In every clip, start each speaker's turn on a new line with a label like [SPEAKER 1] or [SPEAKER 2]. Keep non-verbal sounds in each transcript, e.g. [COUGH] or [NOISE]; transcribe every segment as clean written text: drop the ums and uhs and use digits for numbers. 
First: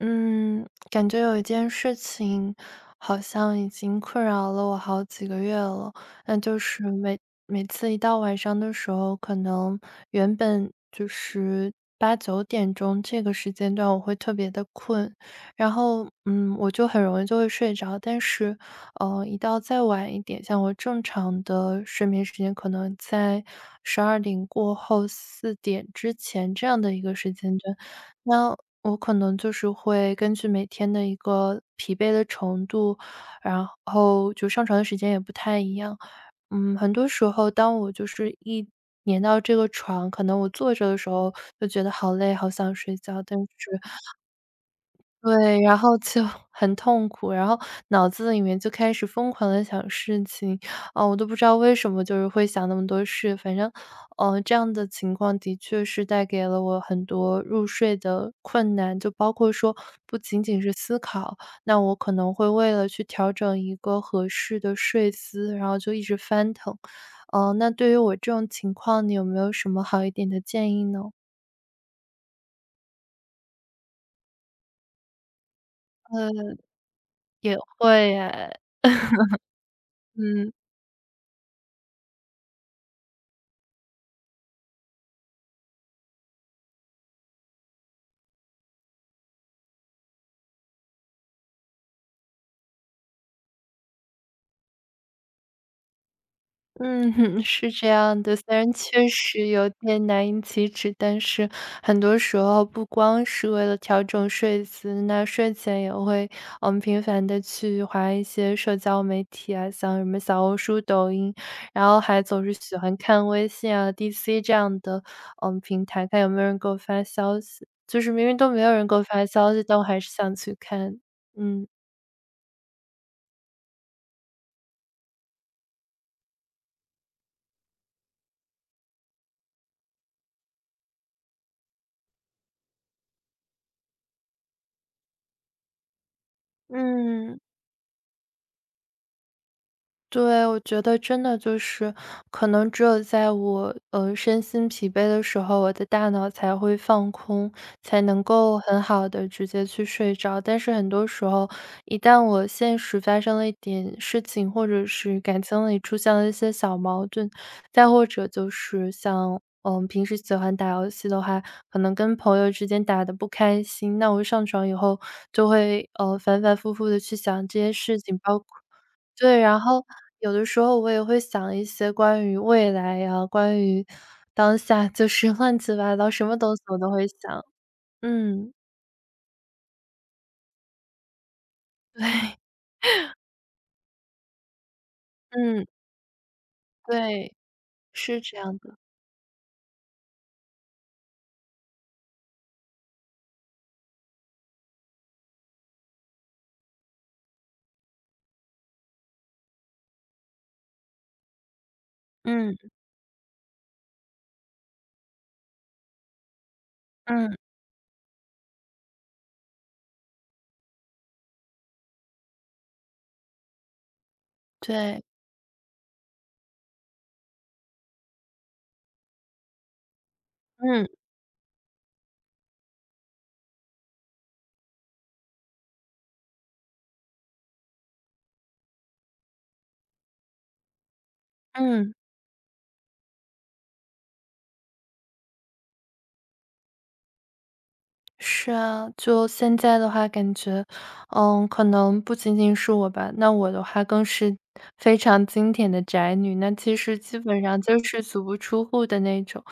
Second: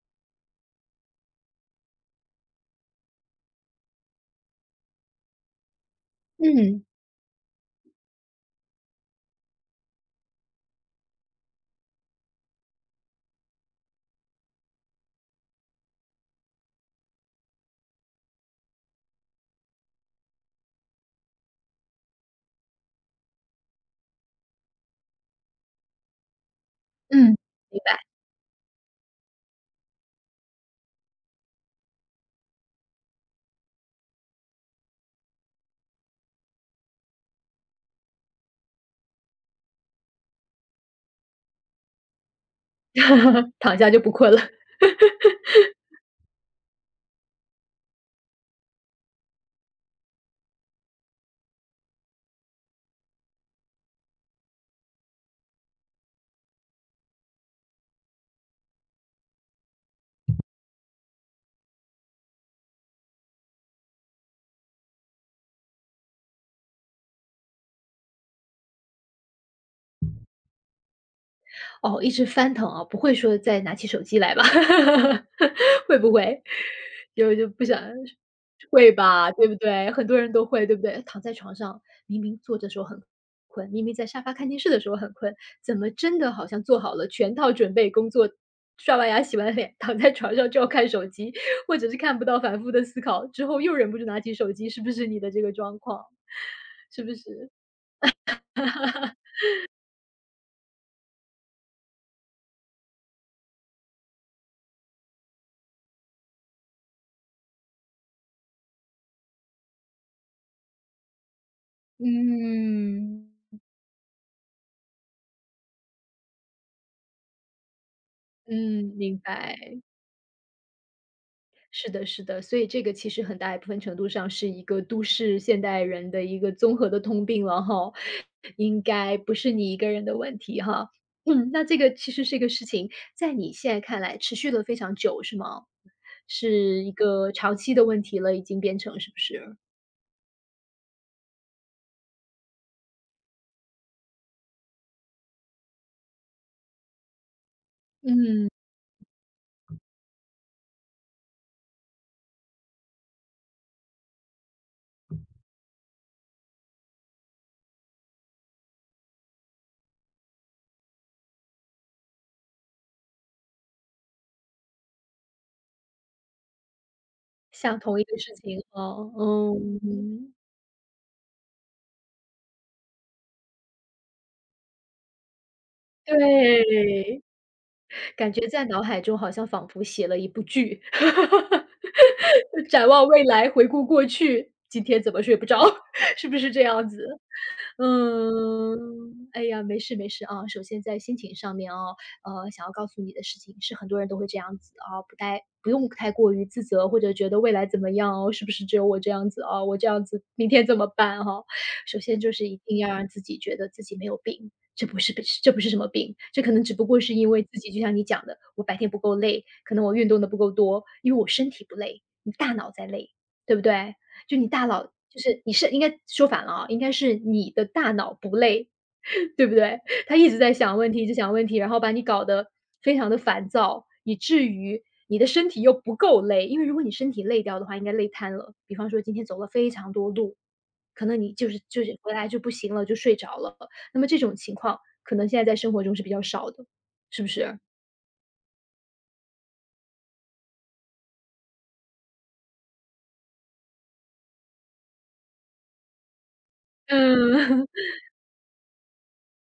[SPEAKER 1] 嗯，感觉有一件事情好像已经困扰了我好几个月了，那就是
[SPEAKER 2] 嗯，
[SPEAKER 1] 每次一到晚上的时候，可能原本就是八九点钟这个时间段我会特别的困，然后我就很容易就会睡着，但是一到再晚一点，像我正常的睡眠时间可能在十二点过后四点之前这样的一个
[SPEAKER 2] 嗯，
[SPEAKER 1] 时间段。
[SPEAKER 2] 明白。
[SPEAKER 1] 那我可能就是会根据每天的一个疲惫的程度，然后就上床的时间也不太一样。很多时候当我就是一粘到这个床，可能我坐着的时候就觉得好累，好想睡觉，但是
[SPEAKER 2] [LAUGHS] 躺下就不困了。
[SPEAKER 1] 对，然后就很痛苦，然后脑子里面就开始疯狂的想事情，啊，我都不知道为什么就是会想那么多事，反正，这样的情况的确是带给了我很多入睡的困难，就包括说不仅仅是思考，那我可能会为了去调整一个合适的睡姿，然后就一直翻腾。那对于我这种情况，你有没有什么好一点的建议呢？
[SPEAKER 2] 哦，一直翻腾啊，不会说再拿起手机来吧？[LAUGHS] 会不会？
[SPEAKER 1] 呃，
[SPEAKER 2] 就就
[SPEAKER 1] 也
[SPEAKER 2] 不想
[SPEAKER 1] 会哎，
[SPEAKER 2] 会吧，对不对？很多人都
[SPEAKER 1] 嗯。
[SPEAKER 2] 会，对不对？躺在床上，明明坐着的时候很困，明明在沙发看电视的时候很困，怎么真的好像做好了全套准备工作，刷完牙、洗完脸，躺在床上就要看手机，或者是看不到反复的思考，之后又忍不住拿起手机，是不是你的这个状况？是不
[SPEAKER 1] 嗯哼，[LAUGHS]
[SPEAKER 2] 是？
[SPEAKER 1] 是这样的，虽然确实有点难以启齿，但是很多时候不光是为了调整睡姿，那睡前也会频繁的去划一些社交媒体啊，像什么小红书、抖音，然后还总是喜欢看
[SPEAKER 2] 嗯，
[SPEAKER 1] 微信啊、DC 这样的平台，看有没有人给我发消息。就是明明都没有人
[SPEAKER 2] 嗯，
[SPEAKER 1] 给我
[SPEAKER 2] 明
[SPEAKER 1] 发消息，
[SPEAKER 2] 白。
[SPEAKER 1] 但我还是想去看。嗯。
[SPEAKER 2] 是的，是的，所以这个其实很大一部分程度上是一个都市现代人的一个综合的通病了哈，应该不是你一个人的问题哈。嗯，那这个其实是一个事情在你现在看来持续了非常久是吗？是一个
[SPEAKER 1] 嗯。
[SPEAKER 2] 长期的问题了，已经变成是不是？
[SPEAKER 1] 对，我觉得真的就是，可能只有在我身心疲惫的时候，我的大脑才会放空，才能
[SPEAKER 2] 嗯，
[SPEAKER 1] 够很好的直接去睡着。但是很多时候，一旦我现实发生了一点事情，或者是感情里出现了一些小矛盾，再或者就是像平时喜欢打游戏的话，可能跟朋友之间打的不开心，那我上床以后就会反反复复的去想这些
[SPEAKER 2] 像同
[SPEAKER 1] 事
[SPEAKER 2] 一个
[SPEAKER 1] 情，
[SPEAKER 2] 事
[SPEAKER 1] 包括。
[SPEAKER 2] 情哦。
[SPEAKER 1] 对，然后
[SPEAKER 2] 嗯，
[SPEAKER 1] 有的时候我也会想一些关于未来呀，关于当下，就是乱七八糟，什么东西我都会
[SPEAKER 2] 对，
[SPEAKER 1] 想。
[SPEAKER 2] 感觉
[SPEAKER 1] 嗯，
[SPEAKER 2] 在脑海中好像仿佛写了一部剧。
[SPEAKER 1] 对，
[SPEAKER 2] 就展望未来，回顾过去，今天怎么睡不着，
[SPEAKER 1] 嗯，
[SPEAKER 2] [LAUGHS] 是不是这样子？
[SPEAKER 1] 对，是这样的。
[SPEAKER 2] 嗯，哎呀，没事没事啊。首先在心情上面哦，想要告诉你的事情是很多人都会这样子啊，不用太过于自责，或者觉得未来怎么样哦，是不是只有我这样子啊？我这样子明天怎么办哈。首先就是
[SPEAKER 1] 嗯，
[SPEAKER 2] 一定要让自己觉得自己没有病，这不是什么病，这可能只不过是因
[SPEAKER 1] 嗯，
[SPEAKER 2] 为自己就像你讲的，我白天不够累，可能我运动的不够多，因为我身体不累，你大脑在累，对不对？就你大脑
[SPEAKER 1] 对，
[SPEAKER 2] 就是你是应该说反了啊，应该是你的大脑不累，[LAUGHS] 对不对？他一直在想
[SPEAKER 1] 嗯，
[SPEAKER 2] 问题，一直想问题，然后把你搞得非常的烦躁，以至于你的身体又不够累。因为如果你身体累掉的话，应该累瘫了。比方说今天走了非常多路，可能你就是就
[SPEAKER 1] 嗯，
[SPEAKER 2] 是回来就不行了，就睡着了。那么这种情况可能现在在生活中是比较少的，是不是？
[SPEAKER 1] 是啊。就现在的话感觉，可能不仅仅是我吧，那我的话更是非常经典的宅女，那其实基本上
[SPEAKER 2] 嗯，[LAUGHS]
[SPEAKER 1] 就是足不出户的那种。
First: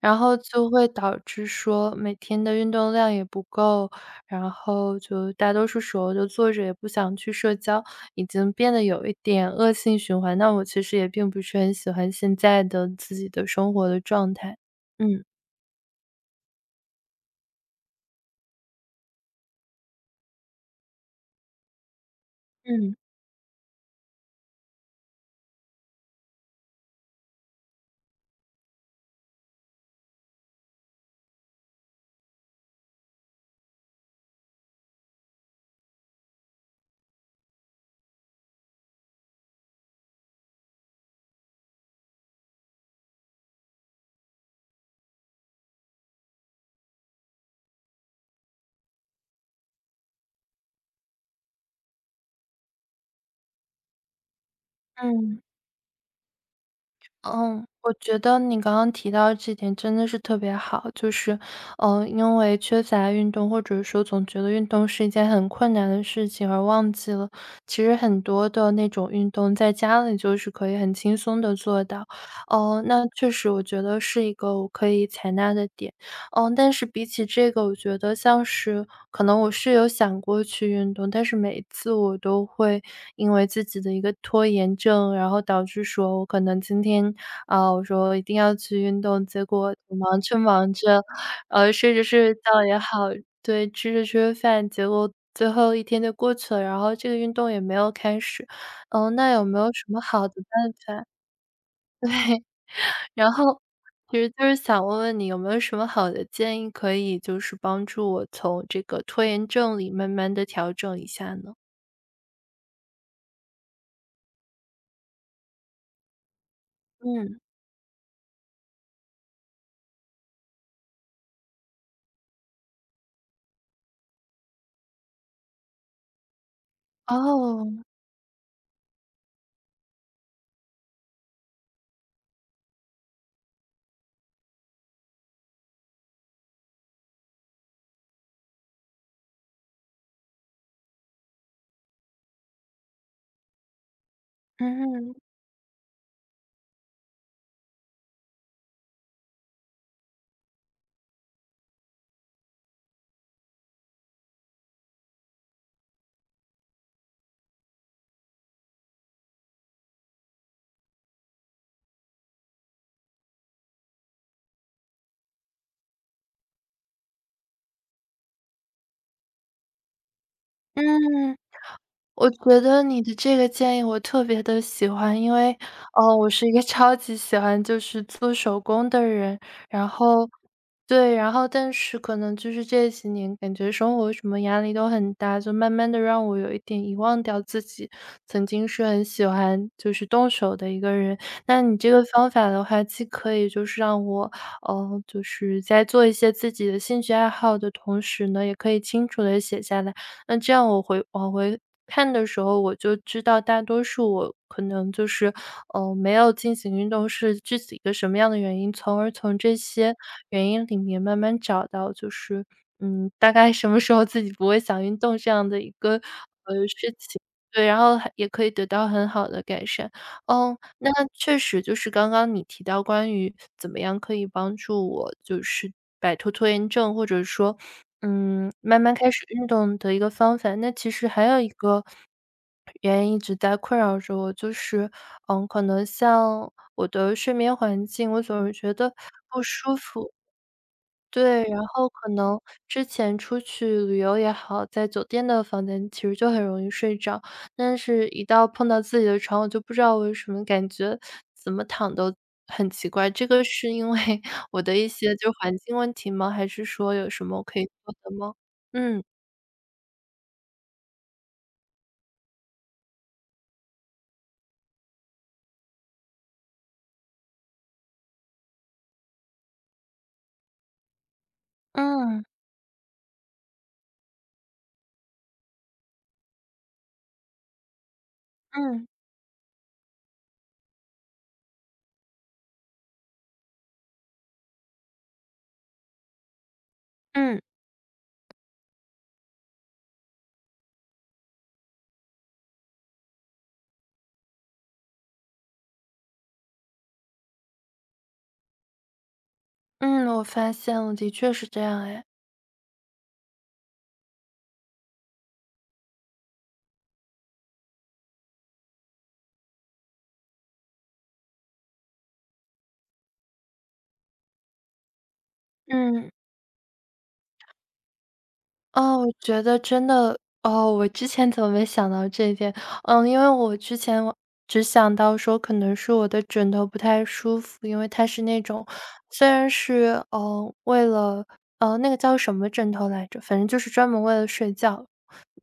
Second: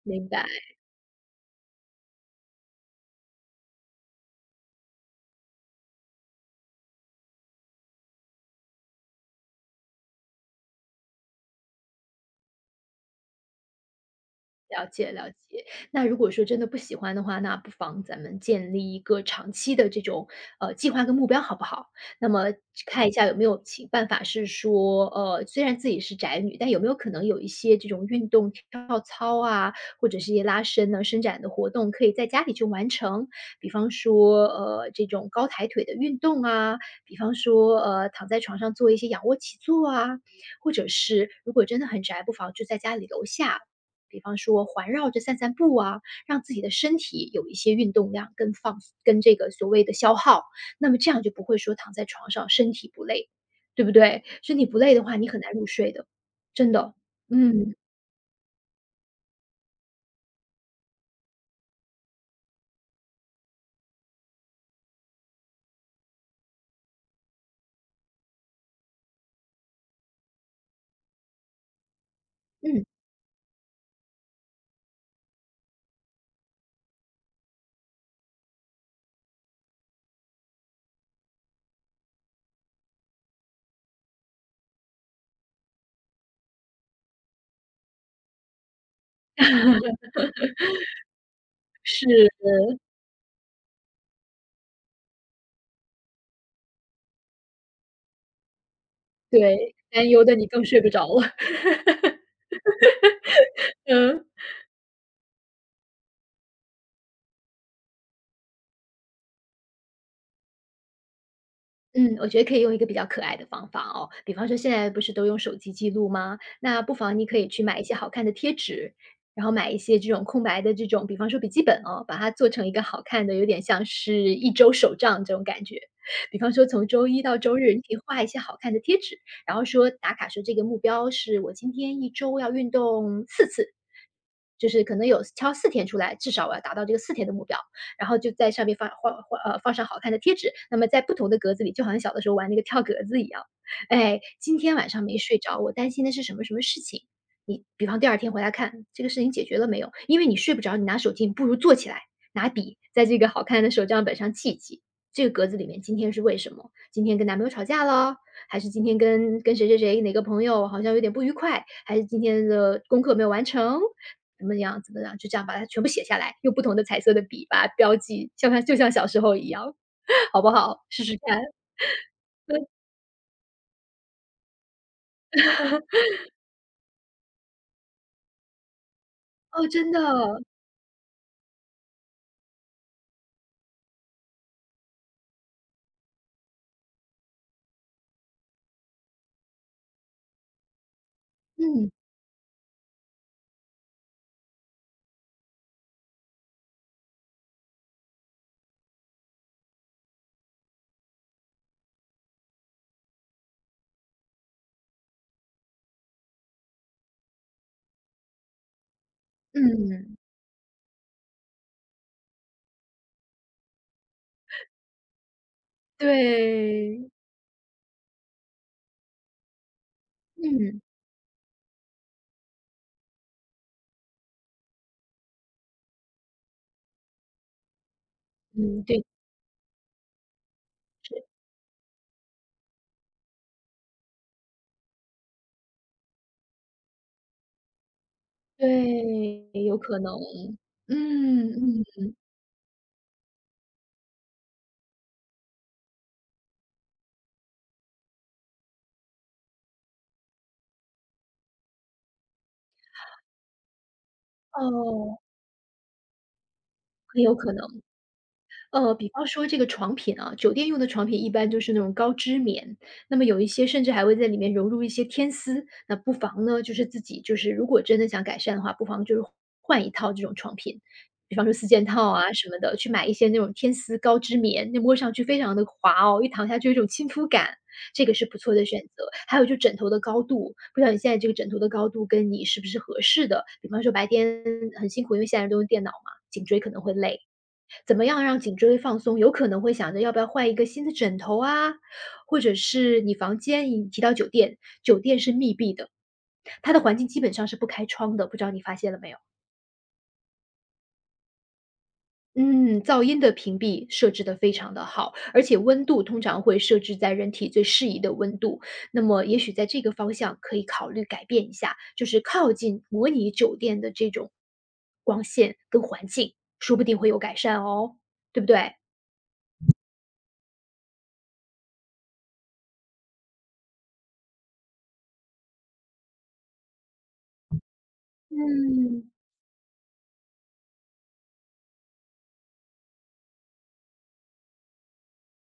[SPEAKER 1] 然
[SPEAKER 2] 明
[SPEAKER 1] 后
[SPEAKER 2] 白。
[SPEAKER 1] 就会导致说每天的运动量也不够，然后就大多数时候就坐着也不想去社交，已经变得有一点恶性循环。那我其实也并不是很喜欢现在的自己的生活的状态。
[SPEAKER 2] 了解
[SPEAKER 1] 嗯
[SPEAKER 2] 了解，那如果说真的不喜欢的话，那不妨咱们建立一个长期的这种计划跟目标，好不好？那么
[SPEAKER 1] 嗯
[SPEAKER 2] 看一下有没有其办法是说，虽然自己是宅女，但有没有可能有一些这种运动、跳操啊，或者是一些拉伸呢、伸展的活动，可以在家里就完成？比方说，这种高抬腿的运动啊，比方说，躺在床上做一些仰卧起坐啊，或者是如果真的很宅，不妨就在家里楼下比方说环绕着散散步啊，让自己的身体有一些运动量跟放跟这个所谓的消耗，那么这样就不会说躺在床上身体不累，对不对？身体不累的话，你很
[SPEAKER 1] 嗯。
[SPEAKER 2] 难入睡的，真的。
[SPEAKER 1] 嗯，
[SPEAKER 2] 嗯，
[SPEAKER 1] 我觉得你刚刚提到这点真的是特别好，就是，因为缺乏运动，或者说总觉得运动是一件很困难的事情，而忘记了其实很多的那种运动在家里就是可以很轻松的做到。
[SPEAKER 2] 嗯，
[SPEAKER 1] 哦，那确实我觉得是一个我可以采纳的点。但是比起这个，我觉得像是可能我是有想过去运动，但是每次我都会因为自己的一个拖延症，然后导致说我可能今天啊，我说一定要去运动，结果忙着忙着，睡着
[SPEAKER 2] 是，
[SPEAKER 1] 睡着觉也好，对，吃着吃着饭，结果最后一天就过去了，然后这个运动也没有开始。那有没有
[SPEAKER 2] 对，
[SPEAKER 1] 什么
[SPEAKER 2] 担忧
[SPEAKER 1] 好的
[SPEAKER 2] 的你更
[SPEAKER 1] 办
[SPEAKER 2] 睡不
[SPEAKER 1] 法？
[SPEAKER 2] 着了。[LAUGHS]
[SPEAKER 1] 然后其
[SPEAKER 2] 嗯。
[SPEAKER 1] 实就是想问问你有没有什么好的建议，可以就是帮助我从这个拖延症里慢慢的调整一下呢？
[SPEAKER 2] 嗯，我觉得可以用一个比较可爱的方法哦，比方说现在不是都用手机记录吗？那不妨你可
[SPEAKER 1] 嗯，
[SPEAKER 2] 以去买一些好看的贴纸，然后买一些这种空白的这种，比方说笔记本哦，把它做成一个好看的，有点像是一周手账这种感觉。比方说从周一到周日，
[SPEAKER 1] 哦，
[SPEAKER 2] 你可以画一些好看的贴纸，然后说打卡说这个目标是我今天一周要运动4次，就是可能有挑四天出来，至少我要达到这个四天的目标，然后就在上面放上好看的贴纸，那么在不同的格子里，就好像小的时候玩那个跳格子一样。哎，今天晚上
[SPEAKER 1] 嗯，
[SPEAKER 2] 没睡着，我担心的是什么什么事情，你比方第二天回来看这个事情解决了没有，因为你睡不着，你拿手机，你不如坐起来，拿笔在这个好看的手账本上记一记，这个格子里面今天是为什么，今天跟男朋友吵架了，还是今天跟谁谁谁哪个朋友好像有点不愉快，还是今天的功课没有完成？怎么样怎么样，就这样把它全部写下来，用不同的彩色的笔把它标记，就像小时候一样，[LAUGHS] 好不好？试试
[SPEAKER 1] 嗯。
[SPEAKER 2] 看。
[SPEAKER 1] 我觉得你的这个建议我特别的喜欢，因为，我是一个超级喜欢就是做手工的人。
[SPEAKER 2] 哦，
[SPEAKER 1] 然
[SPEAKER 2] 真的。
[SPEAKER 1] 后对，然后但是可能就是这几年感觉生活什么压力都很大，就慢慢的让我有一点遗忘掉自己曾经是很喜欢就是动手的一个人。那你
[SPEAKER 2] 嗯，
[SPEAKER 1] 这个方法的话，既可以就是让我，就是在做一些自己的兴趣爱好的同时呢，也可以清楚的写下来。那这样我回往回看的时候，我就知道大多数我可能就是，没有进行运动是具体一个什么样的原因，从而从这些
[SPEAKER 2] 嗯，
[SPEAKER 1] 原因里面慢慢找到，就是，大概什么时候自己不会想运动这样的一个
[SPEAKER 2] 对，
[SPEAKER 1] 对，然后还也可以得到很好的改善。嗯，
[SPEAKER 2] 嗯，
[SPEAKER 1] 那确实就是刚刚你提到关于怎么样可以帮助我就是摆脱拖延症，或者说，慢
[SPEAKER 2] 嗯，
[SPEAKER 1] 慢
[SPEAKER 2] 对
[SPEAKER 1] 开始运动的一个方法。那其实还有一个原因一直在困扰着我，就是，可能像我的睡眠环境，我总是觉得不
[SPEAKER 2] 对，
[SPEAKER 1] 舒
[SPEAKER 2] 有可
[SPEAKER 1] 服。
[SPEAKER 2] 能。
[SPEAKER 1] 对，
[SPEAKER 2] 嗯，
[SPEAKER 1] 然
[SPEAKER 2] 嗯，
[SPEAKER 1] 后可能之前出去旅游也好，在酒店的房间其实就很容易睡着，但是一到碰到自己的床，我就不知道为什么感觉怎么躺都很奇怪。这个是因为 [LAUGHS] 我的一些
[SPEAKER 2] 哦，
[SPEAKER 1] 就环境问题吗？还是说有
[SPEAKER 2] 很
[SPEAKER 1] 什
[SPEAKER 2] 有
[SPEAKER 1] 么我
[SPEAKER 2] 可
[SPEAKER 1] 可以
[SPEAKER 2] 能。
[SPEAKER 1] 做的吗？嗯
[SPEAKER 2] 比方说这个床品啊，酒店用的床品一般就是那种高织棉，那么有一些甚至还会在里面融入一些天丝。那不妨呢，就是自己就是如果真的想改善的话，不妨就是换一套这种床品，比方说四件套
[SPEAKER 1] 嗯
[SPEAKER 2] 啊什么的，去买一些那种天丝高织棉，那摸上去非常的滑哦，一躺下就有一种亲肤感，这个是不错的选
[SPEAKER 1] 嗯
[SPEAKER 2] 择。还有就枕头的高度，不知道你现在这个枕头的高度跟你是不是合适的？比方说白天很辛苦，因为现在人都用电脑嘛，颈椎可能会累。
[SPEAKER 1] 嗯
[SPEAKER 2] 怎么样让颈椎放松？有可能会想着要不要换一个新的枕头啊，或者是你房间你提到酒店，酒店是密闭的，它的环境基本上是不开窗的，不知道你发现了没有？
[SPEAKER 1] 嗯，我发现了，的确是这样哎。
[SPEAKER 2] 嗯，噪音的屏蔽设置的非常的好，而且温度通常会设置在人体最适宜的温度。那么，也许在这个方向可以考虑改变一下，就是靠近模拟酒店的这种光线跟环
[SPEAKER 1] 嗯。
[SPEAKER 2] 境，说不定会有改善哦，对不对？
[SPEAKER 1] 哦，我觉得真的哦，我之前怎么没想到这一点？嗯，因为我之前我只想到说可能是我的枕头不太舒服，因为它是那种
[SPEAKER 2] 嗯。
[SPEAKER 1] 虽然是，为了那个叫什么枕头来着？反正就是专门为了睡觉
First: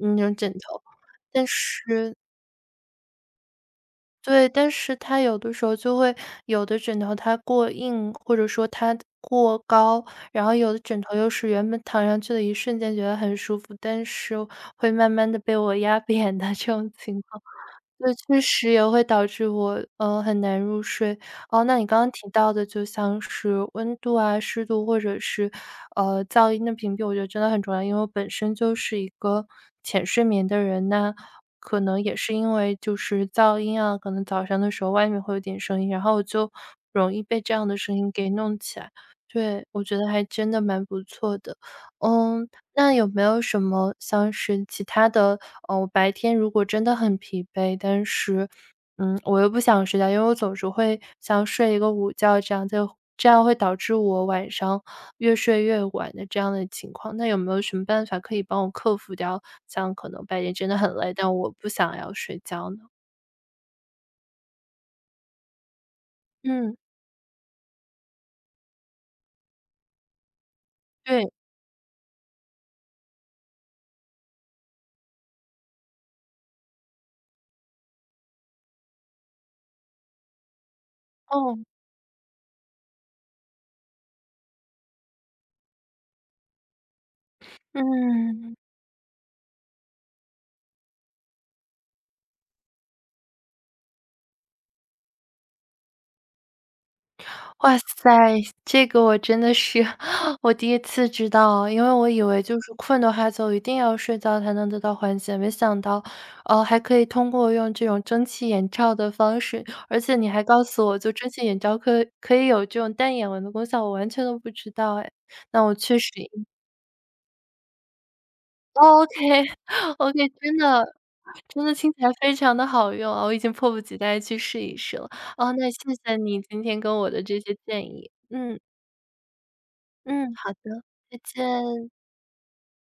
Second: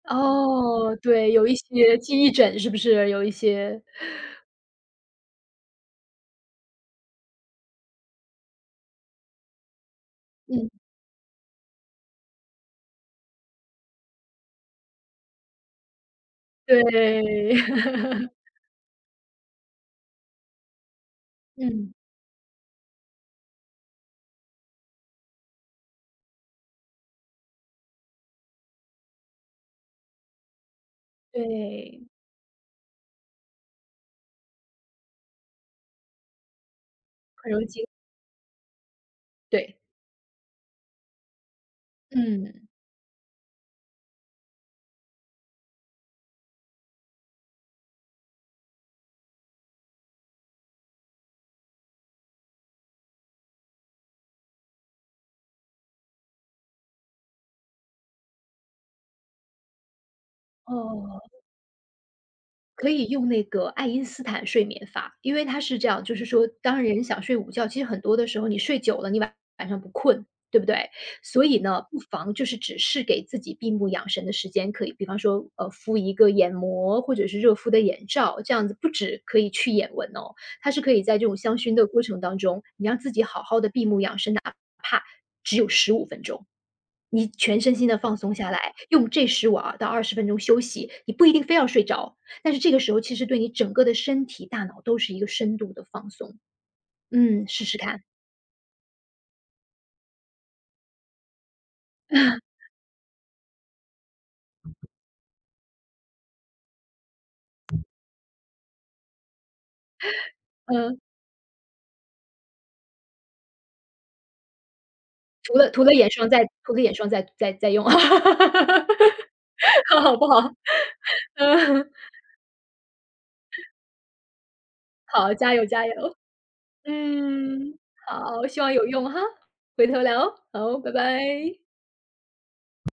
[SPEAKER 1] 那种枕头。
[SPEAKER 2] 哦，对，
[SPEAKER 1] 但
[SPEAKER 2] 有一些
[SPEAKER 1] 是
[SPEAKER 2] 记忆枕是不是？有一些
[SPEAKER 1] 对，但是它有的时候就会有的枕头它过硬，或者说它过高，然后
[SPEAKER 2] 嗯。
[SPEAKER 1] 有的枕头又是原本躺上去的一瞬间觉得很舒服，但是会慢慢的被我压扁的这种情况。
[SPEAKER 2] 对。
[SPEAKER 1] 对，
[SPEAKER 2] [LAUGHS]
[SPEAKER 1] 确实也会导致我，很难入睡。哦，那你
[SPEAKER 2] 嗯。
[SPEAKER 1] 刚刚提到的就像是温度啊、湿度或者是，噪音的屏蔽，我觉得真的很重要。因为我本身就是一个浅睡眠的人，那可
[SPEAKER 2] 对，
[SPEAKER 1] 能也是因为就是噪音啊，可能早上的时候外面会有点声音，然后我就容易被
[SPEAKER 2] 很
[SPEAKER 1] 这
[SPEAKER 2] 容易
[SPEAKER 1] 样的
[SPEAKER 2] 记。
[SPEAKER 1] 声音给弄起来。对，
[SPEAKER 2] 对。
[SPEAKER 1] 我觉得还真的蛮不错的。嗯，
[SPEAKER 2] 嗯。
[SPEAKER 1] 那有没有什么像是其他的，我白天如果真的很疲惫，但是，我又不想睡觉，因为我总是会像睡一个午觉，这样就这样会导致我晚上越睡越晚的这样的情况。那有没有什么办法可以帮我克服掉，像可能白天真的很累，
[SPEAKER 2] 哦。
[SPEAKER 1] 但我不想要睡觉呢？
[SPEAKER 2] 可以用那个爱因斯坦睡眠法，因为它是这样，就是说，
[SPEAKER 1] 嗯，
[SPEAKER 2] 当人想睡午觉，其实很多的时候你睡久了，你晚上不困，对不对？
[SPEAKER 1] 对，
[SPEAKER 2] 所以呢，不妨就是只是给自己闭目养神的时间，可以，比方说，敷一个眼膜或者是热敷的眼罩，这样子不止可以去眼纹哦，它是可以在这种香
[SPEAKER 1] 哦，
[SPEAKER 2] 薰的过程当中，你让自己好好的闭目养神，哪怕只有15分钟。你全身心的放松下
[SPEAKER 1] 嗯。
[SPEAKER 2] 来，用这十五到20分钟休息，你不一定非要睡着，但是这个时候其实对你整个的身体、大脑都是一个深度的放松。嗯，试
[SPEAKER 1] 哇
[SPEAKER 2] 试看。
[SPEAKER 1] 塞，这个我真的是 [LAUGHS] 我第一次知道，因为我以为就
[SPEAKER 2] [LAUGHS]
[SPEAKER 1] 是困的话就一定要睡觉才能得到缓解，没想到，还可以通过用这种蒸汽眼罩的方式，而且你还告诉
[SPEAKER 2] 嗯，
[SPEAKER 1] 我就蒸汽眼罩可以有这种淡眼纹的功效，我完全都不知道哎，
[SPEAKER 2] 涂
[SPEAKER 1] 那
[SPEAKER 2] 了
[SPEAKER 1] 我
[SPEAKER 2] 涂了
[SPEAKER 1] 确实
[SPEAKER 2] 眼霜再涂了眼霜再再再用，[LAUGHS]
[SPEAKER 1] ，OK，OK，
[SPEAKER 2] 好不
[SPEAKER 1] [LAUGHS]
[SPEAKER 2] 好？
[SPEAKER 1] 真的真的
[SPEAKER 2] 嗯，
[SPEAKER 1] 听起来非常的好用啊，我已经迫不及待去试一试了。
[SPEAKER 2] 好，
[SPEAKER 1] 哦，
[SPEAKER 2] 加油
[SPEAKER 1] 那谢
[SPEAKER 2] 加油。
[SPEAKER 1] 谢你今天跟我的这些
[SPEAKER 2] 嗯，
[SPEAKER 1] 建议，
[SPEAKER 2] 好，
[SPEAKER 1] 嗯。
[SPEAKER 2] 希望有用哈，回头聊
[SPEAKER 1] 嗯，好
[SPEAKER 2] 哦，好，
[SPEAKER 1] 的，
[SPEAKER 2] 拜拜。
[SPEAKER 1] 再见。